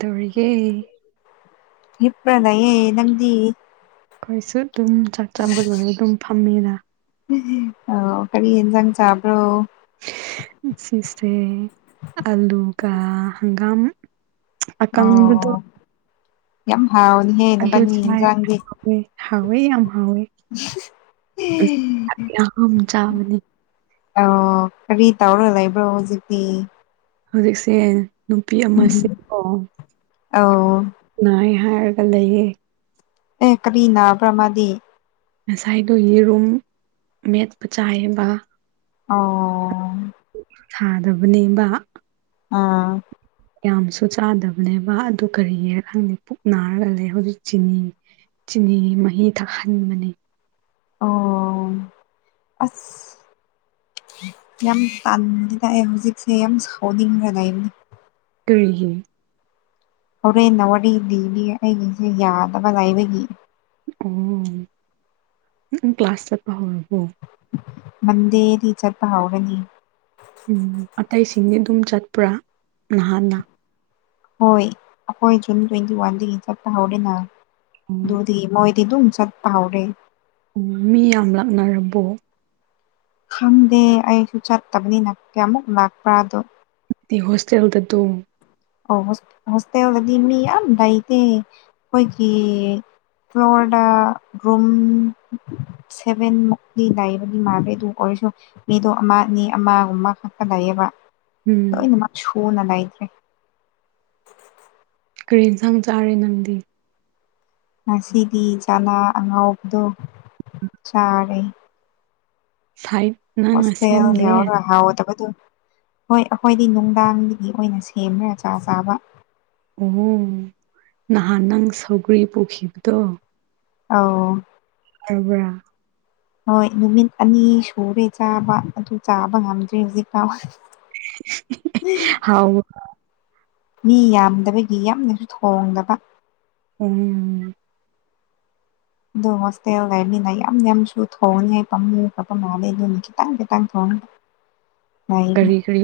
ꯗꯧꯔꯤꯒꯦ ꯍꯤꯞꯔꯥ ꯂꯩꯌꯦ ꯅꯪꯗꯤ ꯑꯩꯈꯣꯏꯁꯨ ꯑꯗꯨꯝ ꯆꯥꯛ ꯆꯥꯝꯕ ꯂꯣꯏꯔ ꯑꯗꯨꯝ ꯐꯝꯃꯤꯅ ꯑꯣ ꯀꯔꯤ ꯍꯤꯟꯖꯥꯡ ꯆꯥꯕ꯭ꯔꯣ ꯉꯁꯤꯁꯦ ꯑꯂꯨꯒ ꯍꯪꯒꯥꯝ ꯑꯀꯪꯕꯗꯣ ꯑꯣ ꯌꯥꯝ ꯍꯥꯎꯅꯤꯍꯦ ꯅꯕꯥꯅꯤ ꯍꯤꯟꯖꯥꯡꯗꯤ ꯎꯝ ꯍꯥꯎꯋꯦ ꯌꯥꯝ ꯍꯥꯎꯋꯦ ꯌꯥꯝ ꯆꯥꯕꯅꯤ [unintelligible] ꯑꯣ ꯀꯔꯤ ꯇꯧꯔ ꯂꯩꯕ꯭ꯔꯣ ꯍꯧꯖꯤꯛꯇꯤ ꯍꯧꯖꯤꯛꯁꯦ ꯅꯨꯄꯤ ꯑꯃꯁꯦꯀꯣ ꯑꯧ ꯅꯥꯏ ꯍꯥꯏꯔꯒ ꯂꯩꯌꯦ ꯑꯦ ꯀꯔꯤ ꯅꯥꯕ꯭ꯔ ꯃꯥꯗꯤ ꯉꯁꯥꯏꯗꯨ ꯌꯦꯔꯨꯝ ꯃꯦꯠꯄ ꯆꯥꯏꯌꯦꯕ ꯑꯣ ꯊꯥꯗꯕꯅꯦꯕ ꯑꯥ ꯌꯥꯝꯁꯨ ꯆꯥꯗꯕꯅꯦꯕ ꯑꯗꯨ ꯀꯔꯤꯒꯤꯔ ꯈꯪꯗꯦ ꯄꯨꯛ ꯅꯥꯔꯒ ꯂꯩ ꯍꯧꯖꯤꯛ ꯆꯤꯅꯤ ꯆꯤꯅꯤ ꯃꯍꯤ ꯊꯛꯍꯟꯕꯅꯤ ꯑꯣ ꯑꯁ ꯌꯥꯝ ꯄꯥꯝꯗꯦꯗ ꯑꯩ ꯍꯧꯖꯤꯛꯁꯦ ꯌꯥꯝ ꯁꯥꯎꯅꯤꯡꯔ ꯂꯩꯕ ꯀꯔꯤꯒꯤ ꯍꯣꯔꯦꯟꯅ ꯋꯥꯔꯤ ꯂꯤꯕꯤꯒꯦ ꯑꯩꯒꯤꯁꯦ ꯌꯥꯗꯕ ꯂꯩꯕꯒꯤ ꯑꯣ ꯀ꯭ꯂꯥꯁ ꯆꯠꯄꯥ ꯍꯧꯔꯕꯣ ꯃꯟꯗꯦꯗꯤ ꯆꯠꯄ ꯍꯧꯒꯅꯤ ꯎꯝ ꯑꯇꯩꯁꯤꯡꯗꯤ ꯑꯗꯨꯝ ꯆꯠꯄ꯭ꯔꯥ ꯅꯍꯥꯟꯅ ꯍꯣꯏ ꯑꯩꯈꯣꯏ ꯖꯨꯟ ꯇ꯭ꯋꯦꯟꯇꯤ ꯋꯥꯟꯗꯒꯤ ꯆꯠꯄ ꯍꯧꯔꯦꯅ ꯎꯝ ꯑꯗꯨꯗꯒꯤ ꯃꯣꯏ ꯗꯤ ꯑꯗꯨꯝ ꯆꯠꯄ ꯍꯧꯔꯦ ꯎꯝ ꯃꯤ ꯌꯥꯝ ꯂꯥꯛꯅꯔꯕꯣ ꯈꯪꯗꯦ ꯑꯩꯁꯨ ꯆꯠꯇꯕꯅꯤꯅ ꯀꯌꯥꯃꯨꯛ ꯂꯥꯛꯄ꯭ꯔꯥꯗꯣ ꯍꯣꯁꯇꯦꯜꯗ ꯑꯗꯨꯝ ꯑꯥꯎ ꯍꯣꯁ ꯍꯣꯁꯇꯦꯜꯗꯗꯤ ꯃꯤ ꯌꯥꯝ ꯂꯩꯇꯦ ꯑꯩꯈꯣꯏꯒꯤ ꯐ꯭ꯂꯣꯔꯗꯥ ꯒ꯭ꯔꯣꯝ ꯁꯚꯦꯟ ꯃꯨꯛꯇꯤ ꯂꯩꯏꯕꯗꯤ ꯃꯥꯟꯒ꯭ꯔꯦ ꯑꯗꯨ ꯀꯣꯔꯤꯁꯣ ꯃꯤꯗꯣ ꯑꯃ ꯑꯅꯤ ꯑꯃꯒꯨꯝꯕ ꯈꯛꯇ ꯂꯩꯌꯦꯕ ꯎꯝ ꯂꯣꯏꯅꯃꯛ ꯁꯨꯅ ꯂꯩꯇ꯭ꯔꯦ ꯀꯔꯤ ꯏꯟꯁꯥꯡ ꯆꯥꯔꯦ ꯅꯪꯗꯤ ꯉꯁꯤꯗꯤ ꯆꯥꯅ ꯑꯉꯧꯕꯗꯣ ꯆꯥꯔꯦ ꯐꯥꯏꯚ ꯅꯪꯅ ꯁꯦꯝꯗꯦ ꯍꯥꯎꯗꯕꯗꯣ ꯍꯣꯏ ꯑꯈꯣꯏꯗꯤ ꯅꯨꯡꯗꯥꯡꯗꯒꯤ ꯑꯈꯣꯏꯅ ꯁꯦꯝꯕ꯭ꯔꯥ ꯆꯥ ꯆꯥꯕ ꯑꯣ ꯅꯍꯥꯟ ꯅꯪ ꯁꯧꯒ꯭ꯔꯤ ꯄꯨꯈꯤꯕꯗꯣ ꯑꯧ ꯇꯕꯔ ꯍꯣꯏ ꯅꯨꯃꯤꯠ ꯑꯅꯤ ꯁꯨꯔꯦ ꯆꯥꯕ ꯑꯗꯨ ꯆꯥꯕ ꯉꯝꯗ꯭ꯔꯦ ꯍꯧꯖꯤꯛꯐꯥꯎ ꯍꯥꯎ ꯃꯤ ꯌꯥꯝꯗꯕꯒꯤ ꯌꯥꯝꯅꯁꯨ ꯊꯣꯡꯗꯕ ꯎꯝ ꯑꯗꯣ ꯍꯣꯁꯇꯦꯜ ꯂꯩꯕꯅꯤꯅ ꯌꯥꯝ ꯌꯥꯝꯁꯨ ꯊꯣꯡꯅꯤꯉꯥꯏ ꯄꯥꯝꯃꯨꯕ ꯄꯝ ꯃꯥꯜꯂꯦ ꯑꯗꯨꯅ ꯈꯤꯇꯪ ꯈꯤꯇꯪ ꯊꯣꯡꯉ [inaudible] ꯀꯔꯤ ꯀꯔꯤ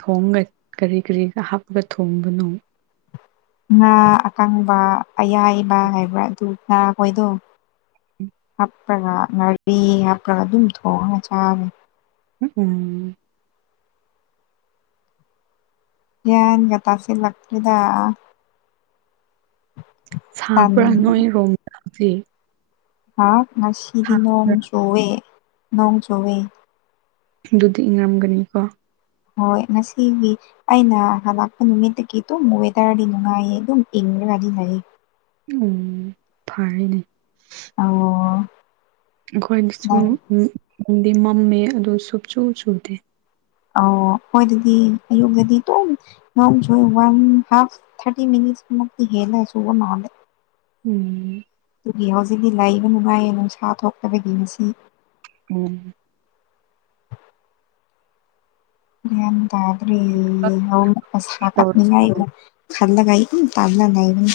ꯊꯣꯡꯉꯩꯠ ꯀꯔꯤ ꯀꯔꯤꯒ ꯍꯥꯞꯄꯒ ꯊꯣꯡꯕꯅꯣ ꯉꯥ ꯑꯀꯪꯕ ꯑꯌꯥꯏꯕ ꯍꯥꯏꯕ꯭ꯔꯥ ꯑꯗꯨ ꯉꯥꯈꯣꯏꯗꯣ ꯍꯥꯞꯄ꯭ꯔꯒ ꯉꯥꯔꯤ ꯍꯥꯞꯄ꯭ꯔꯒ ꯑꯗꯨꯝ ꯊꯣꯡꯉꯒ ꯆꯥꯕꯦ ꯎꯝ ꯎꯝ ꯒ꯭ꯌꯥꯟꯒ ꯇꯁꯤꯜꯂꯥꯛꯇ꯭ꯔꯦꯗ ꯇꯟ ꯁꯕ꯭ꯔꯥ ꯅꯣꯏ ꯔꯣꯝꯗ ꯍꯧꯖꯤꯛ ꯍꯥꯎ ꯉꯁꯤꯗꯤ ꯅꯣꯡ ꯁꯥꯕ꯭ꯔꯥ ꯆꯨꯋꯦ ꯅꯣꯡ ꯆꯨꯋꯦ ꯑꯗꯨꯗꯤ ꯏꯪꯉꯔꯝꯒꯅꯤꯀꯣ ꯍꯣꯏ ꯉꯁꯤꯒꯤ ꯑꯩꯅ ꯍꯂꯛꯄ ꯅꯨꯃꯤꯠꯇꯒꯤ ꯑꯗꯨꯝ ꯋꯦꯗꯔꯗꯤ ꯅꯨꯡꯉꯥꯏꯌꯦ ꯑꯗꯨꯝ ꯏꯪꯉꯔꯒꯗꯤ ꯂꯩ ꯎꯝ ꯐꯔꯦꯅꯦ ꯑꯧꯋꯣ ꯑꯩꯈꯣꯏꯅꯆꯨ ꯎꯝ ꯃꯝꯗꯤ ꯃꯝꯃꯦ ꯑꯗꯨ ꯁꯨꯞꯆꯨ ꯁꯨꯗꯦ ꯑꯧꯋꯣ ꯈꯣꯏꯗꯗꯤ ꯑꯌꯨꯛꯗꯗꯤ ꯇꯨꯝ [unintelligible] ꯋꯥꯟ ꯍꯥꯞ ꯊ꯭ꯔꯇꯤ ꯃꯤꯅꯤꯠꯁ ꯃꯨꯛꯇꯤ ꯍꯦꯜꯂ ꯁꯨꯕ ꯃꯥꯜꯂꯦ ꯎꯝ ꯇꯨꯒꯤ ꯍꯧꯖꯤꯛꯇꯤ ꯂꯩꯕ ꯅꯨꯡꯉꯥꯏꯌꯦ ꯅꯨꯡꯁꯥ ꯊꯣꯛꯇꯕꯒꯤ ꯉꯁꯤ ꯎꯝ ꯒꯌꯥꯟ ꯇꯗ꯭ꯔꯤ ꯌꯦꯜꯍꯧ ꯉꯛ ꯃꯁꯥ ꯀꯛ ꯅꯤꯡꯉꯥꯏ ꯑꯃꯨꯛ ꯈꯜꯂꯒꯥ ꯑꯩ ꯇꯨꯝ ꯇꯜꯂ ꯂꯩꯕꯅꯤ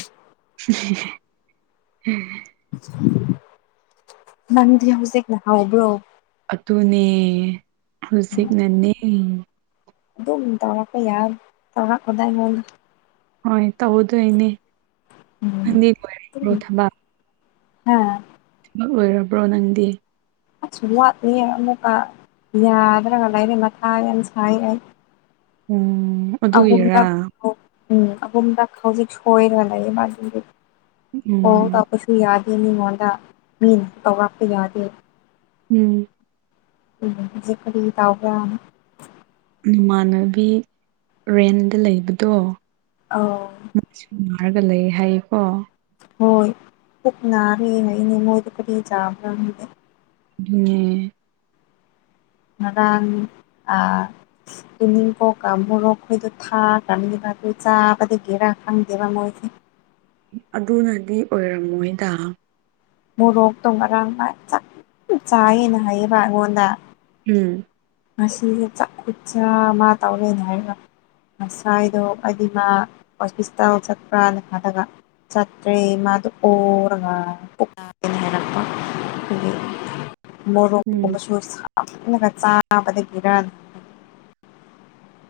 [unintelligible] [inaudible] ꯅꯪꯗꯤ ꯍꯧꯖꯤꯛꯅ ꯍꯥꯎꯕ꯭ꯔꯣ ꯑꯗꯨꯅꯦ ꯍꯧꯖꯤꯛꯅꯅꯦ ꯑꯗꯨꯝ ꯇꯧꯔꯛꯄ ꯌꯥꯝ ꯇꯧꯔꯛꯑꯣꯗ ꯑꯩꯉꯣꯟꯗ ꯍꯣꯏ ꯇꯧꯗꯣꯏꯅꯦ ꯎꯝ ꯅꯪꯗꯤ ꯂꯣꯏꯔꯕ꯭ꯔꯣ ꯑꯗꯨꯝ ꯊꯕꯛ ꯍꯥ ꯃꯛ ꯂꯣꯏꯔꯕ꯭ꯔꯣ ꯅꯪꯗꯤ ꯑꯥꯠꯆ ꯋꯥꯠꯂꯤꯌꯦ ꯑꯃꯨꯛꯀ ꯌꯥꯗ꯭ꯔꯒ ꯂꯩꯔꯦ ꯃꯊꯥ ꯌꯥꯝ ꯁꯥꯏ ꯑꯩ ꯎꯝ ꯑꯗꯨꯒꯤꯔꯥ ꯑꯍꯨꯝꯔꯛ ꯎꯝ ꯑꯍꯨꯝꯔꯛ ꯍꯧꯖꯤꯛ ꯁꯣꯏꯔꯒ ꯂꯩꯌꯦ ꯃꯥ ꯀꯣꯜ ꯎꯝ ꯇꯧꯕꯁꯨ ꯌꯗꯦ ꯃꯤꯉꯣꯟꯗ ꯃꯤꯅ ꯇꯧꯔꯛꯄ ꯌꯗꯦ ꯎꯝ ꯎꯝ ꯍꯧꯖꯤꯛ ꯀꯔꯤ ꯇꯧꯕ꯭ꯔ ꯅꯃꯥꯟꯅꯕꯤ ꯔꯦꯟꯗ ꯂꯩꯕꯗꯣ ꯑꯧ [inaudible] ꯅꯥꯔꯒ ꯂꯩ ꯍꯥꯏꯌꯦꯀꯣ ꯍꯣꯏ ꯄꯨꯛ ꯅꯔꯦꯅꯦ ꯃꯣꯏꯗꯤ ꯀꯔꯤ ꯆꯥꯕ꯭ꯔ ꯈꯪꯗꯦ [inaudible] ꯉꯔꯥꯡ ꯑ ꯇꯨꯅꯤꯡꯈꯣꯛꯀ ꯃꯣꯔꯣꯛꯈꯣꯏꯗꯣ ꯊꯥ ꯀꯅꯤꯕ ꯑꯗꯨ ꯆꯥꯕꯗꯒꯤꯔꯥ ꯈꯪꯗꯦꯕ ꯃꯣꯏꯁꯦ ꯑꯗꯨꯅꯗꯤ ꯑꯣꯏꯔꯝꯃꯣꯏꯗ ꯃꯣꯔꯣꯛꯇꯣ ꯉꯔꯥꯡ ꯐꯖꯅ ꯆꯥꯏꯌꯦꯅ ꯍꯥꯏꯌꯦꯕ ꯑꯩꯉꯣꯟꯗ ꯎꯝ ꯉꯁꯤꯒ [unintelligible] ꯃꯥ ꯇꯧꯔꯦꯅ ꯍꯥꯏꯔꯒ ꯉꯁꯥꯏꯗꯣ ꯑꯩꯗꯤ ꯃꯥ ꯑꯣꯐꯤꯁꯇ ꯆꯠꯄ꯭ꯔꯥꯅ ꯈꯜꯂꯒ ꯆꯠꯇ꯭ꯔꯦ ꯃꯗꯣ ꯑꯣꯔꯒ ꯄꯨꯛ ꯅꯔꯦꯅ ꯍꯥꯏꯔꯛꯄ ꯑꯗꯩ ꯎꯝ ꯃꯣꯔꯣꯛꯒꯨꯝꯕꯁꯨ ꯁꯃꯟꯂꯒ ꯆꯥ - ꯆꯥꯕꯗꯒꯤꯔꯥ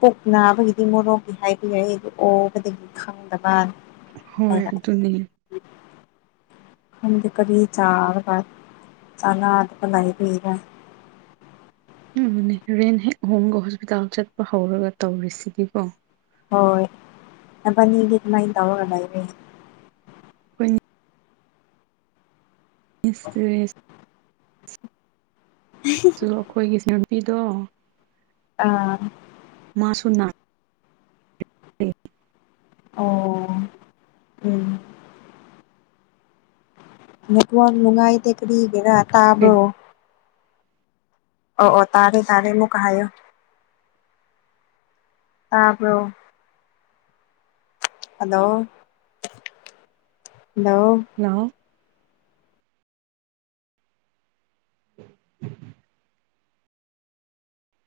ꯄꯨꯛ ꯅꯥꯕꯒꯤꯗꯤ ꯃꯣꯔꯣꯛꯒꯤ ꯍꯥꯏꯕ ꯌꯥꯏ ꯑꯗꯨ ꯑꯣꯕꯗꯒꯤ ꯈꯪꯗꯕ ꯍꯣꯏ ꯍꯥꯏꯔꯛꯑꯦ ꯑꯗꯨꯅꯤ [inaudible] ꯈꯪꯗꯦ ꯀꯔꯤ ꯆꯔꯥꯒ [inaudible] ꯎꯝ ꯅꯦ ꯔꯦꯟ ꯍꯦꯛ ꯍꯣꯡꯕꯒ ꯍꯣꯁꯄꯤꯇꯥꯜ ꯆꯠꯄ ꯍꯧꯔꯒ ꯇꯧꯔꯤꯁꯤꯗꯤꯀꯣ ꯍꯣꯏ ꯅꯕꯥꯅꯤꯗꯤ ꯑꯗꯨꯃꯥꯏꯅ ꯇꯧꯔꯒ ꯂꯩꯔꯦ ꯑꯩꯈꯣꯏꯅꯤ ꯏꯁꯇ꯭ꯔꯦꯁ [unintelligible] ꯗꯨꯔꯣ ꯑꯈꯣꯏꯒꯤ ꯁꯤ ꯑꯥꯔ ꯕꯤꯗꯣ ꯫ ꯑꯥ ꯫ ꯃꯥ ꯁꯨꯅ [unintelligible] ꯑꯣ ꯎꯝ ꯫ ꯅꯦꯇꯋꯥ꯭ꯔꯛ ꯅꯨꯉꯥꯏ ꯇꯦ ꯀꯔꯤ ꯒꯤꯔꯥ ꯇꯥꯕ꯭ꯔꯣ ꯫ ꯑꯣ ꯑꯣ ꯇꯥꯔꯦ ꯇꯔꯦ ꯃꯨꯛꯀ ꯍꯥꯏꯌꯣ [inaudible] [inaudible] ꯇꯥꯕ꯭ꯔꯣ ꯫ Hello [unintelligible] hello. [unintelligible] [unintelligible]